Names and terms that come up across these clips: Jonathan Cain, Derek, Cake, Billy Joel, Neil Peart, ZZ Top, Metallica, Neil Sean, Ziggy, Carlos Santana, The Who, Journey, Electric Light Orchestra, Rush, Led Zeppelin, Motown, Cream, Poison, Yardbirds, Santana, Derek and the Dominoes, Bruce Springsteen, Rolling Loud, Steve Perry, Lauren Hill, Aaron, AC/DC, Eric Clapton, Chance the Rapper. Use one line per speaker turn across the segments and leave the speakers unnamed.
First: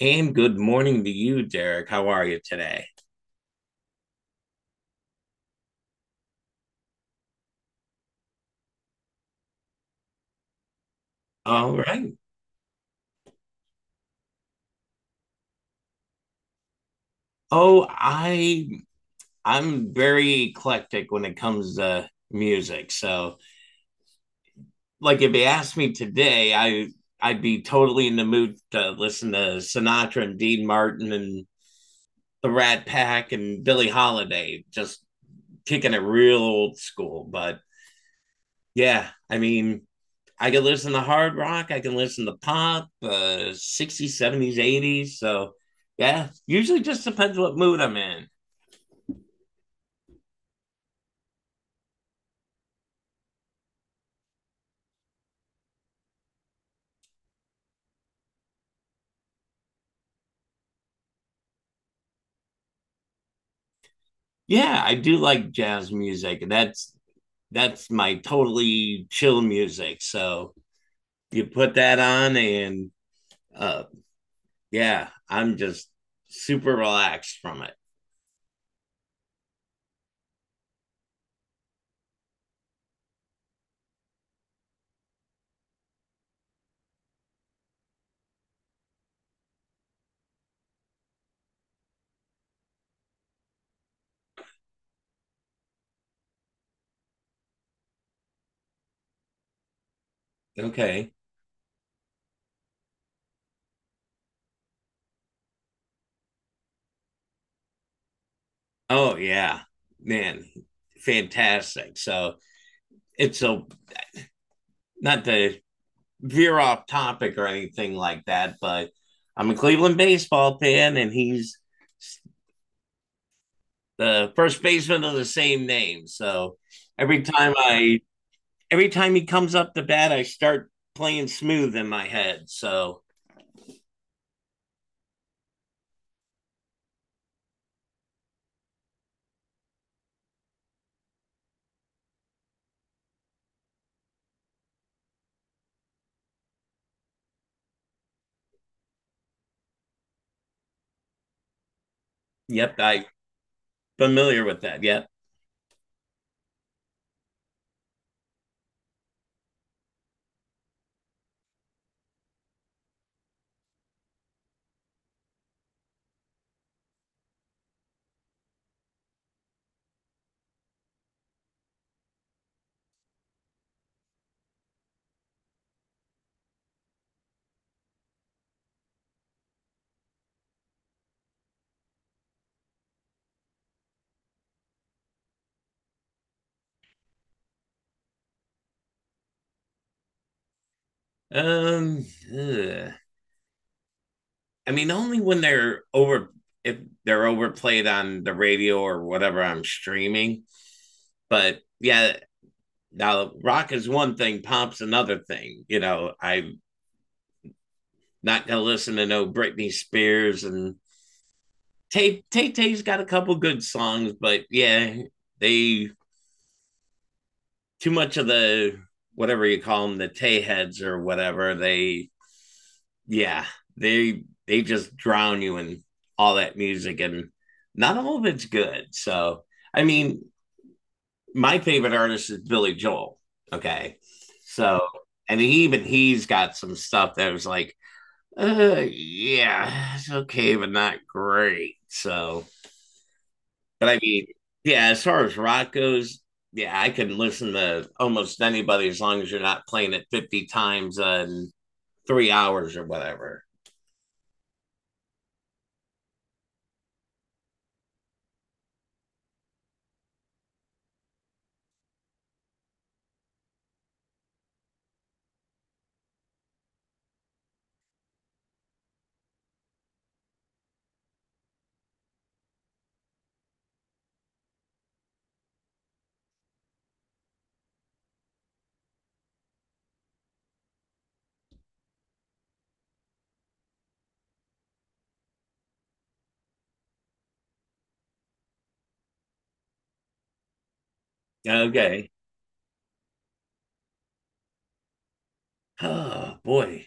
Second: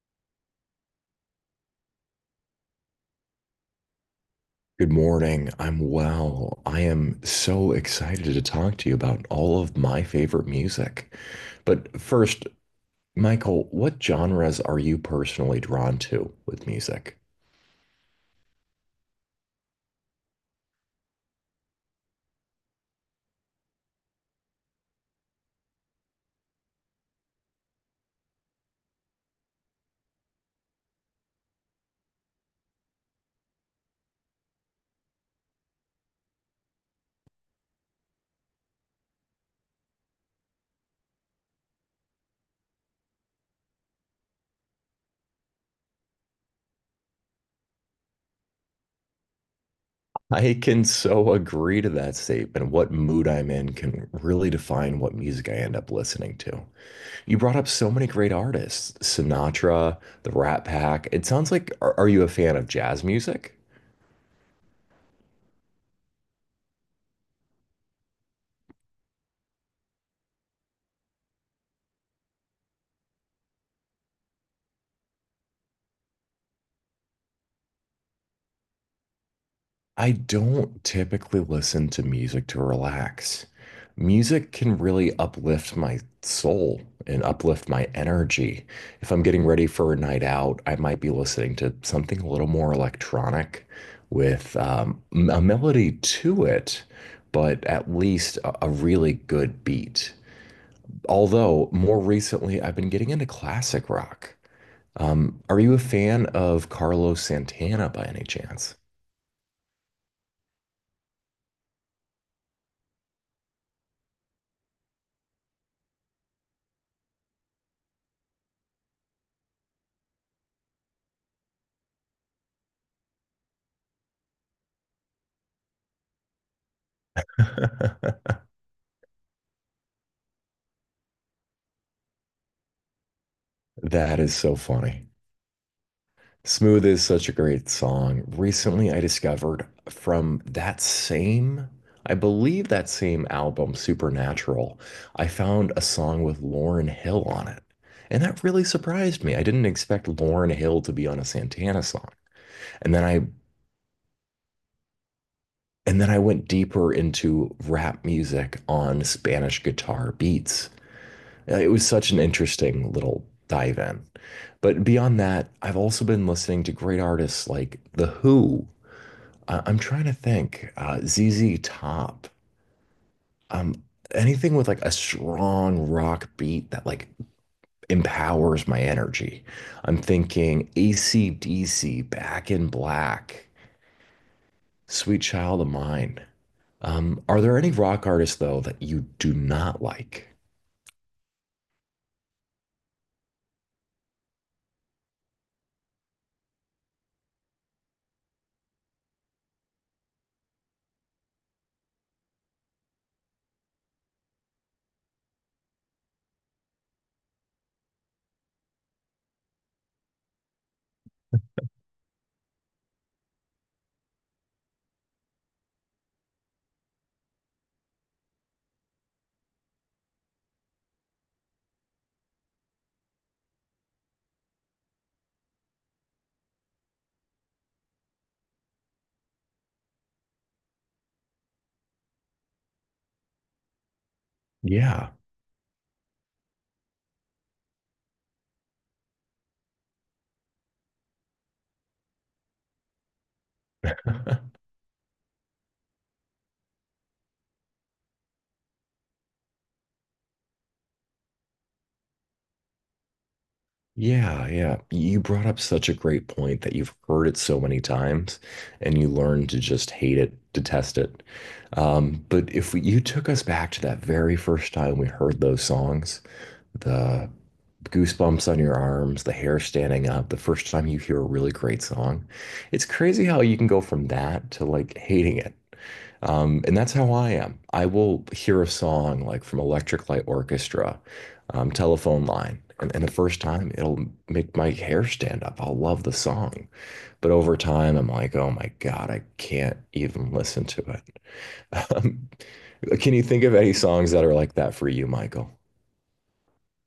And good morning to you, Derek. How are you today?
Good morning. I'm well. I am so excited to talk to you about all of my favorite music.
All
But
right.
first, Michael, what genres are you personally drawn to with music?
Oh, I I'm very eclectic when it comes to music. So, like if you asked me today, I'd be totally in the mood to listen to Sinatra and Dean Martin and the Rat Pack and Billie Holiday, just kicking it real old school. But yeah, I mean, I can listen to hard rock, I can listen to pop, 60s, 70s, 80s. So, yeah, usually just depends what mood I'm in.
I can so agree to that statement. What mood I'm in can really define what music I end up listening to. You brought up so many great artists, Sinatra, the Rat Pack. It sounds like, are you a fan of jazz music?
Yeah, I do like jazz music. That's my totally chill music. So, you put that on and uh yeah, I'm just super relaxed from it.
I don't typically listen to music to relax. Music can really uplift my soul and uplift my energy. If I'm getting ready for a night out, I might be listening to something a little more electronic with a melody to it, but at least a really good beat.
Okay.
Although more recently, I've been getting into classic rock. Are you a fan of Carlos Santana by any chance?
Oh, yeah. Man, fantastic. So, it's a not to veer off topic or anything like that, but I'm a Cleveland baseball fan, and he's the first baseman of the same name. So every time I every time he comes up to bat, I start playing smooth in my head. So
That is so funny. Smooth is such a great song. Recently, I discovered from I believe that same album, Supernatural, I found a song with Lauren Hill on it. And that really surprised me. I didn't expect Lauren Hill to be on a Santana song.
yep,
And then
I
I
familiar with that. Yep.
and then I went deeper into rap music on Spanish guitar beats. It was such an interesting little dive in. But beyond that, I've also been listening to great artists like The Who. I'm trying to think, ZZ Top. Um, anything with like a strong rock beat that like empowers my energy. I'm thinking AC/DC, Back in Black, Sweet Child of Mine. Are there any rock artists though that you do not like?
Um, ugh. I mean, only when they're over if they're overplayed on the radio or whatever I'm streaming. But yeah, now, rock is one thing, pop's another thing. You know, I'm not gonna listen to no Britney Spears and Tay Tay. Tay's got a couple good songs, but yeah, they too much of the whatever you call them, the Tay heads or whatever. They yeah, they just drown you in all that music, and not all of it's good. So, I mean, my favorite artist is Billy Joel. Okay, so
Yeah.
and even he's got some stuff that was like yeah, it's okay, but not great. So, but I mean, yeah, as far as rock goes, yeah, I can listen to almost anybody as long as you're not playing it 50 times in 3 hours or whatever.
Yeah, yeah. You brought up such a great point that you've heard it so many times and you learn to just hate it, detest it. But if we, you took us back to that very first time we heard those songs, the goosebumps on your arms, the hair standing up, the first time you hear a really great song, it's crazy how you can go from that to like hating it. And that's how I am. I will hear a song like from Electric Light Orchestra, Telephone Line, and the first time it'll make my hair stand up. I'll love the song. But over time, I'm like, oh my God, I can't even listen to it.
Okay.
Um, can you think of any songs that are like that for you, Michael?
Oh, boy.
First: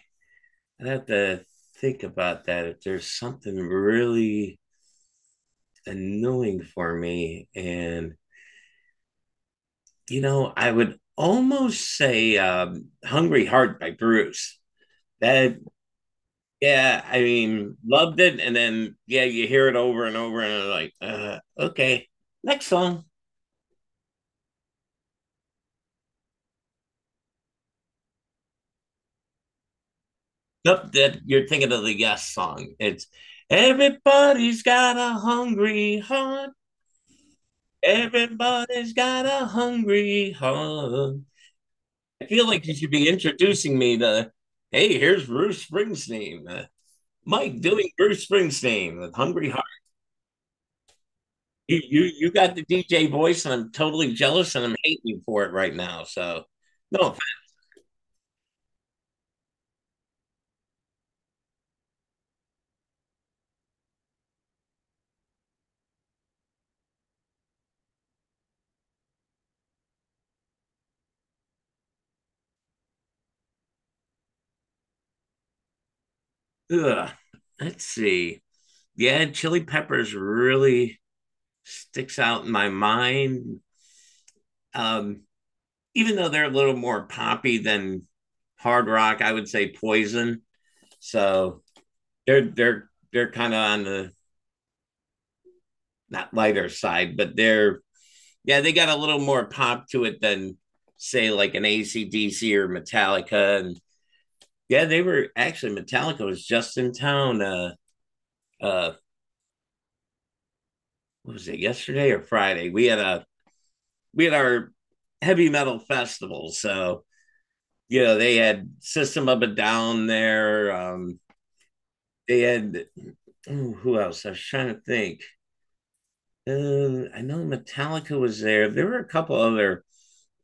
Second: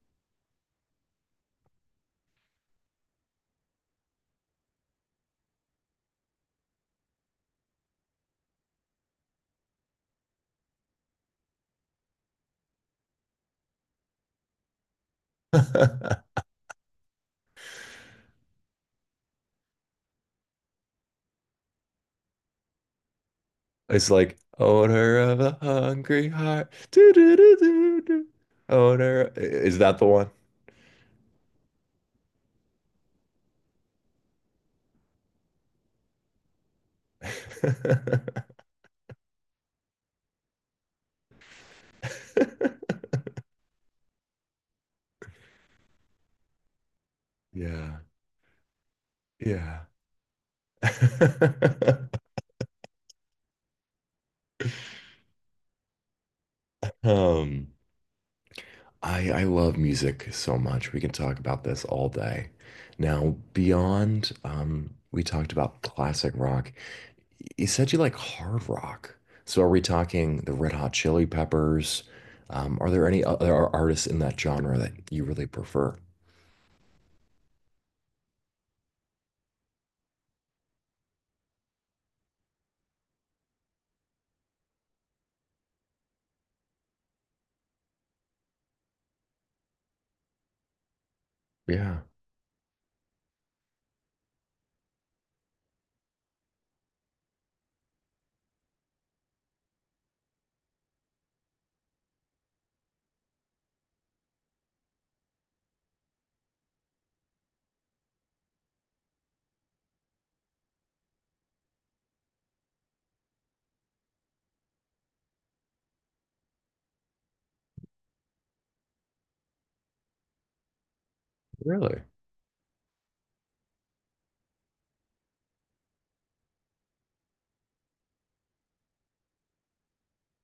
I have to think about that. If there's something really annoying for me, and, you know, I would almost say Hungry Heart by Bruce. That yeah, I mean, loved it, and then yeah, you hear it over and over, and you're like, okay, next song.
It's like, odor of a hungry heart. Do, do, do, do, do. Odor. Is that the one?
Nope, that you're thinking of the Yes song. It's everybody's got a hungry heart. Everybody's got a hungry heart. I feel like you should be introducing me to, hey, here's Bruce Springsteen. Mike doing
Yeah.
Bruce Springsteen with Hungry Heart.
Yeah.
You, you you got the DJ voice, and I'm totally jealous, and I'm hating you for it right now. So no.
Um, I love music so much. We can talk about this all day. Now, beyond we talked about classic rock. You said you like hard rock. So are we talking the Red Hot Chili Peppers? Are there any other artists in that genre that you really prefer?
Ugh. Let's see. Yeah, chili peppers really sticks out in my mind. Um, even though they're a little more poppy than hard rock, I would say poison. So
Yeah,
they're kind of on the not lighter side, but they're yeah, they got a little more pop to it than say like an AC/DC or Metallica. And yeah, they were actually Metallica was just in town uh what was it, yesterday or Friday? We had our heavy metal festival. So, you know, they had System of a Down there.
really?
They had, ooh, who else? I was trying to think. I know Metallica was there. There were a couple other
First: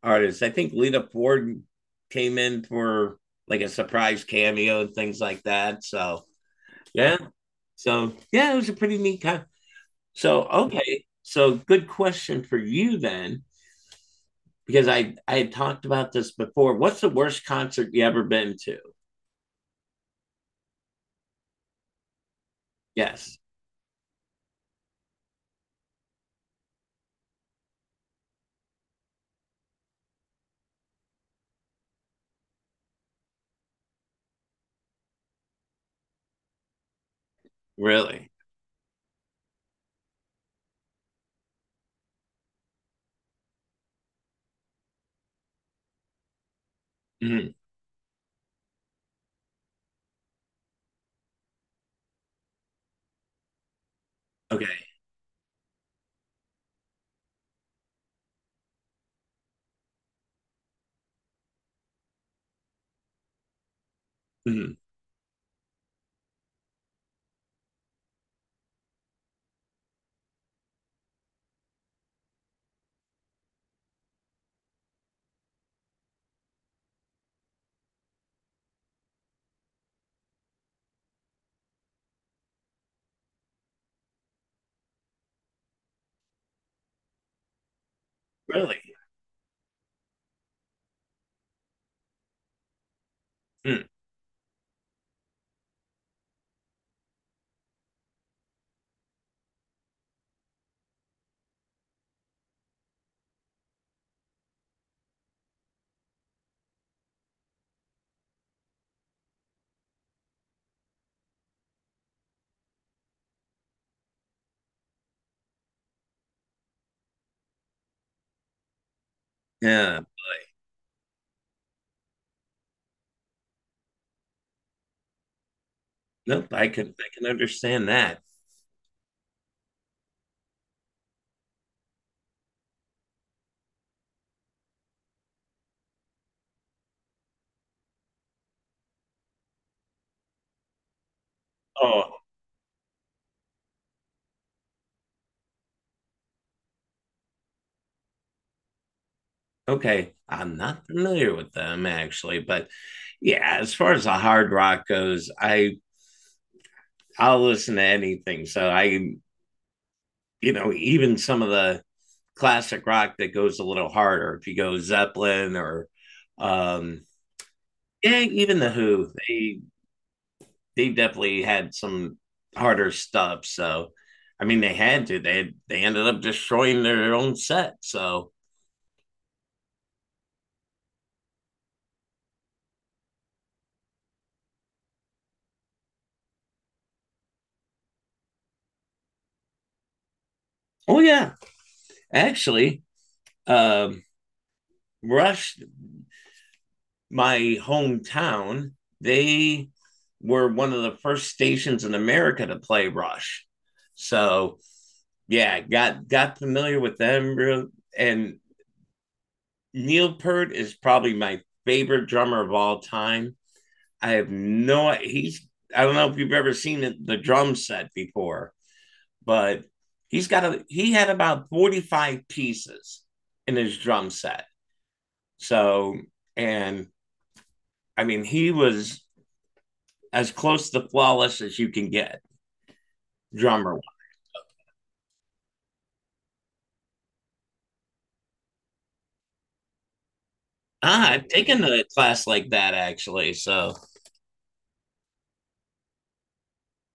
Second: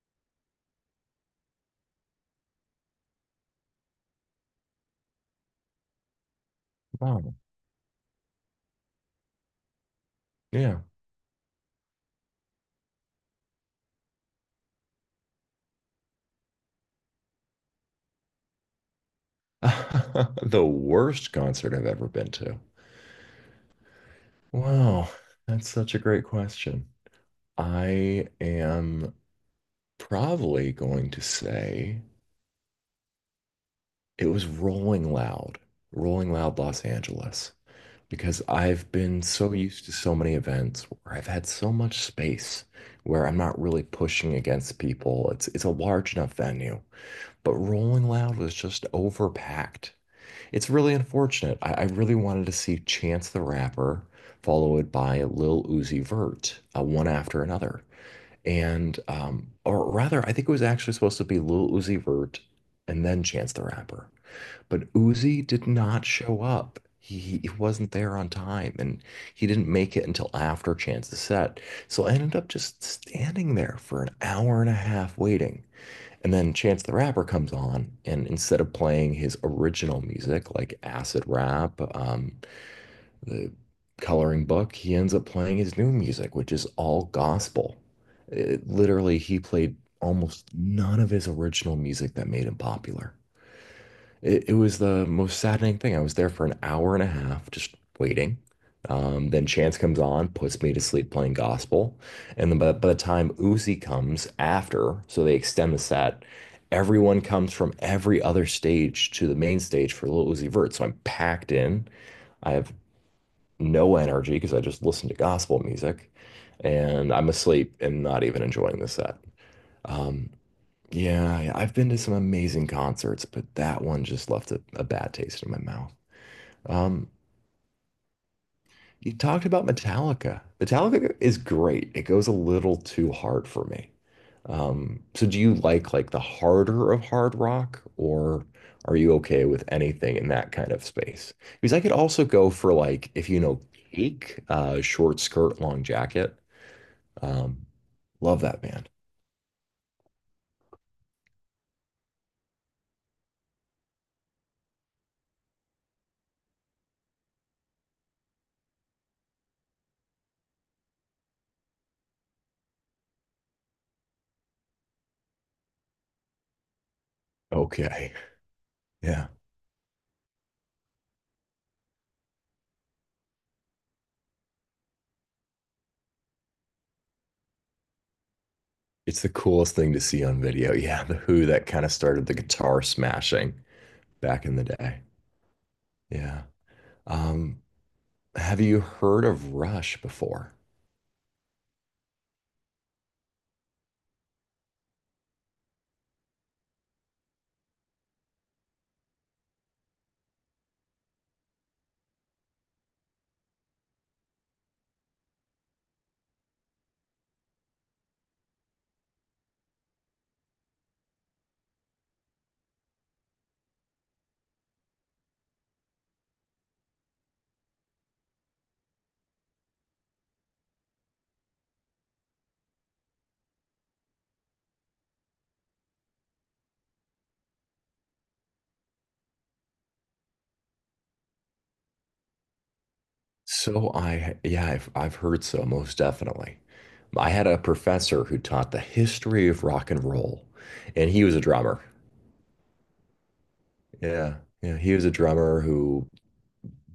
artists. I think Lita Ford came in for like a surprise cameo and things like that. So, yeah.
Wow.
So, yeah, it was a pretty neat so,
Yeah.
okay. So, good question for you then, because I had talked about this before. What's the worst concert you ever been to?
The worst concert I've ever been to.
Yes,
Wow, that's such a great question. I am probably going to say it was Rolling Loud, Rolling Loud Los Angeles,
really.
because I've been so used to so many events where I've had so much space where I'm not really pushing against people. It's a large enough venue,
Mhm.
but Rolling Loud was just overpacked. It's really unfortunate. I really wanted to see Chance the Rapper
Okay.
followed by Lil Uzi Vert, one after another. And I think it was actually supposed to be Lil Uzi Vert and then Chance the Rapper,
Mhm.
but Uzi did not show up. He wasn't there on time, and he didn't make it until after Chance's set. So I ended up just standing there for an hour and a half waiting. And then Chance the Rapper comes on, and instead of playing his original music like acid rap, the coloring book, he ends up playing his new music, which is all gospel.
Really.
Literally, he played almost none of his original music that made him popular.
Mm.
It was the most saddening thing. I was there for an hour and a half just waiting. Then Chance comes on, puts me to sleep playing gospel. And then by the time Uzi comes after, so they extend the set, everyone comes from every other stage to the main stage for Lil Uzi Vert. So I'm packed in. I have no energy because I just listen to gospel music and I'm asleep and not even enjoying the set.
Yeah,
Um, yeah, yeah, I've been to some amazing concerts, but that one just left a bad taste in my mouth.
nope. I can
Um,
I can understand that.
you talked about Metallica. Metallica is great. It goes a little too hard for me. So do you like the harder of hard rock or are you okay with anything in that kind of space? Because I could
Oh,
also go for like if you know Cake, short skirt, long jacket. Um, love that band.
okay. I'm not familiar with them actually, but yeah, as far as the hard rock goes, I I'll listen to anything. So I you know even some of the classic rock that goes a little harder. If you go Zeppelin or um
Okay.
yeah, even the Who,
Yeah.
they definitely had some harder stuff. So, I mean, they had to. They ended up destroying their own set. So,
It's the coolest thing to see on video. Yeah, the Who that kind of started the guitar smashing back in the day. Yeah. Um, have you heard of Rush before?
oh yeah, actually, um, Rush, my hometown, they were one of the first stations in America to play Rush. So yeah, got familiar with them, and Neil Peart is probably my favorite drummer of all time. I have no. He's. I don't know if you've ever seen it, the drum set before, but he's got a. He had about 45 pieces in his drum set. So and I mean he was as close to flawless as you can get drummer.
So I've heard so, most definitely. I had a professor who taught the history of rock and roll, and
Ah,
he
I've
was a
taken
drummer.
a class like that actually. So
Yeah, yeah, he was a drummer who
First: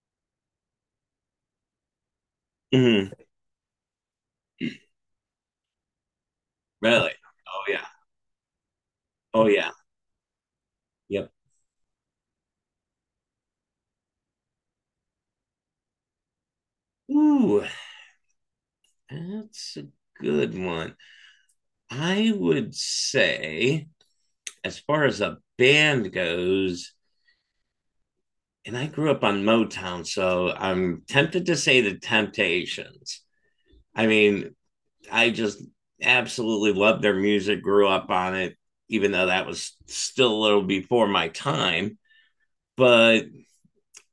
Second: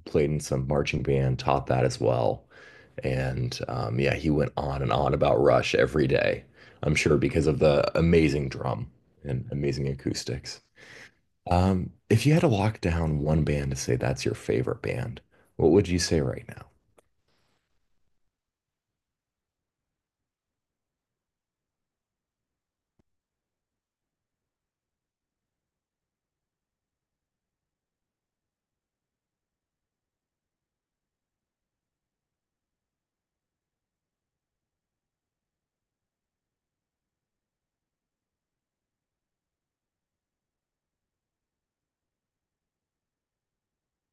played in some marching band, taught that as well.
mhm,
And yeah, he went on and on about Rush every day, I'm
really,
sure because of
oh yeah,
the amazing drum and
oh yeah,
amazing acoustics.
yep.
If you had to lock down one band to say that's your favorite band, what would you say right now?
Ooh, that's a good one. I would say as far as a band goes, and I grew up on Motown, so I'm tempted to say the Temptations. I mean, I just absolutely loved their music, grew up on it, even though that was still a little before my time. But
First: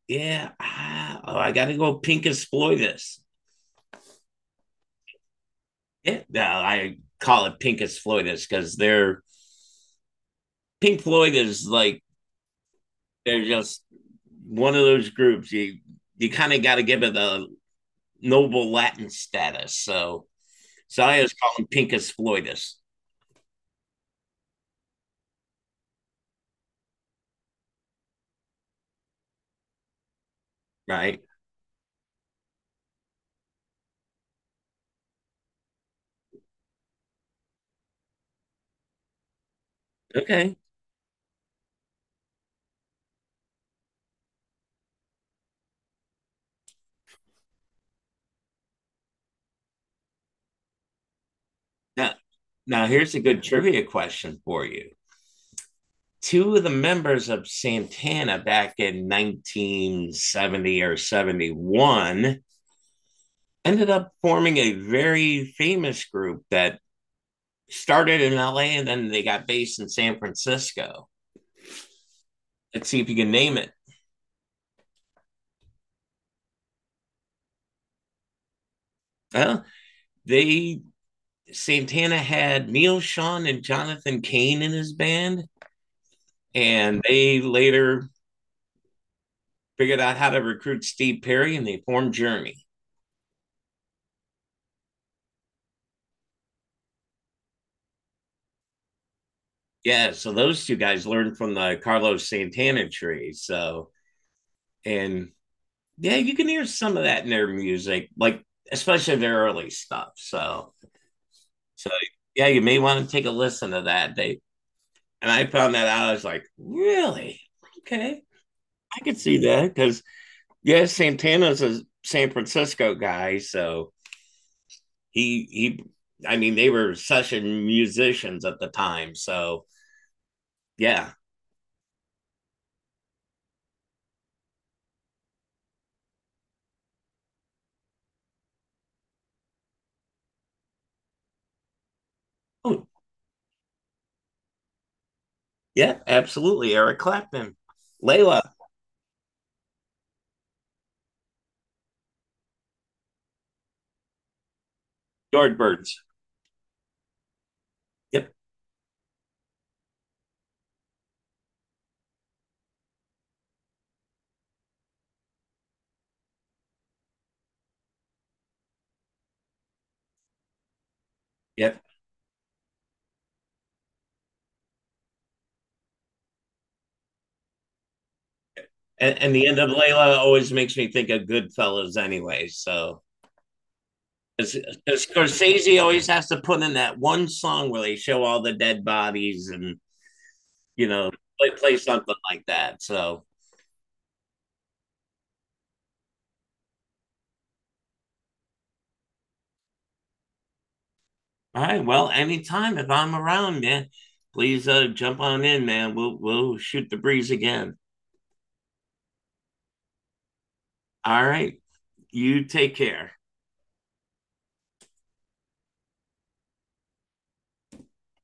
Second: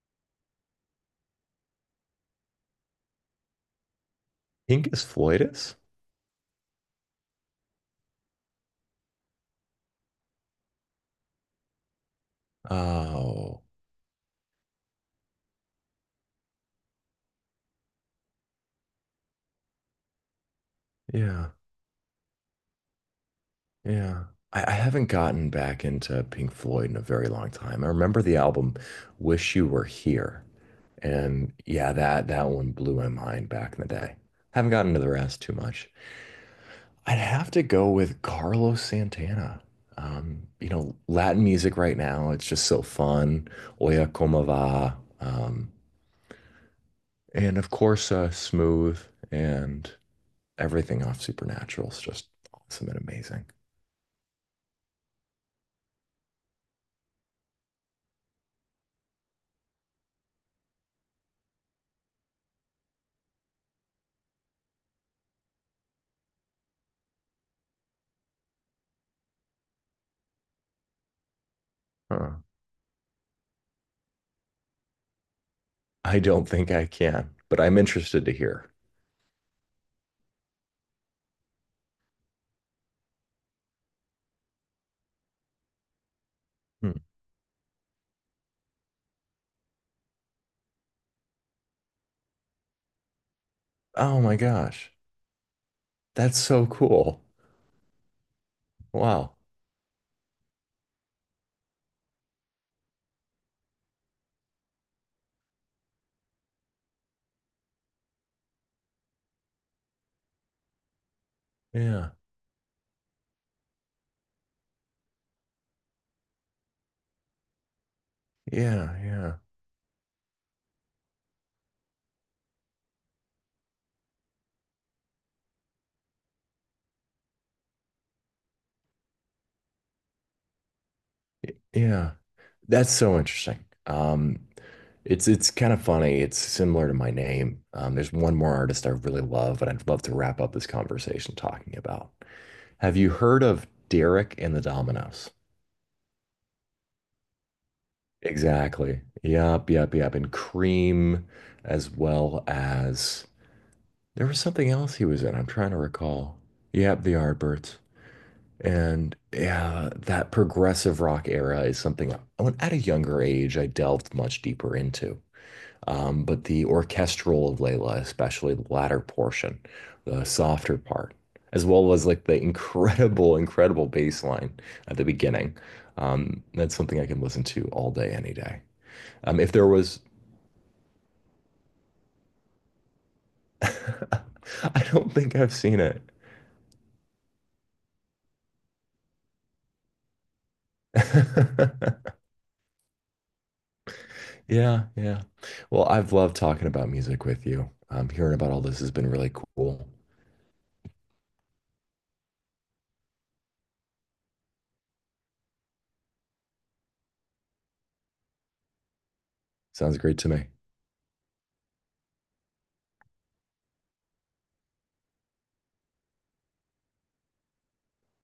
yeah, ah, oh, I got to go Pincus Floydus.
Pincus floidus?
Yeah, no, I call it Pincus Floydus because they're Pink Floyd is like they're
Oh,
just one of those groups you you kind of got to give it a noble Latin status. So Zaya's
yeah,
calling Pincus Floydus,
yeah. I haven't gotten back into Pink Floyd in a very long time. I remember the album Wish You Were Here.
right?
And yeah, that that one blew my mind back in the day. Haven't gotten to the rest too much. I'd have to go with Carlos Santana.
Okay.
You know, Latin music right now, it's just so fun. Oya como va. And of course, Smooth and everything off Supernatural is
Now,
just
now
awesome and
here's a good
amazing.
trivia question for you. Two of the members of Santana back in 1970 or 71 ended up forming a very famous group that started in LA and then they got based in San Francisco.
Huh.
Let's see if you can name it.
I don't think I can, but I'm interested to hear.
Well, they Santana had Neil Sean and Jonathan Cain in his band,
Hmm.
and they later figured out how to recruit Steve Perry and they formed Journey.
Oh my gosh. That's so cool. Wow.
Yeah, so those two guys learned from the Carlos Santana tree. So, and yeah, you can hear some of that in their music, like especially their early stuff. So, so
Yeah.
yeah, you may want to take a listen to that. They and I found that out. I was like, really? Okay,
Yeah.
I could
Yeah.
see that because yeah, Santana's a San Francisco guy, so he I mean they were session musicians at the time. So yeah.
Yeah. That's so interesting. It's kind of funny. It's similar to my name. There's one more artist I really love, and I'd love to wrap up this conversation talking about.
Oh,
Have you heard of Derek and the Dominoes?
yeah, absolutely. Eric Clapton, Layla,
Exactly. Yep, yep, yep. And Cream, as well as there was something else he was in. I'm trying to
Yardbirds.
recall. Yep, the Yardbirds.
Yep.
And yeah, that progressive rock era is something I went at a younger age, I delved much deeper into. But the orchestral of Layla, especially the latter portion, the softer part, as
Yep.
well as like the incredible, incredible bass line at the beginning. That's something I can listen to all day, any day.
And the
If
end
there
of
was,
Layla always makes me think of Goodfellas anyway. So
I
'cause- 'cause
don't think I've
Scorsese
seen it.
always has to put in that one song where they show all the dead bodies and you know play, play something like that. So
Yeah, yeah. Well, I've loved talking about music with you. Hearing about all this has been really cool.
all right, well, anytime if I'm around, man, please jump on in, man. We'll shoot the breeze again.
Sounds great to me.
All right. You take care.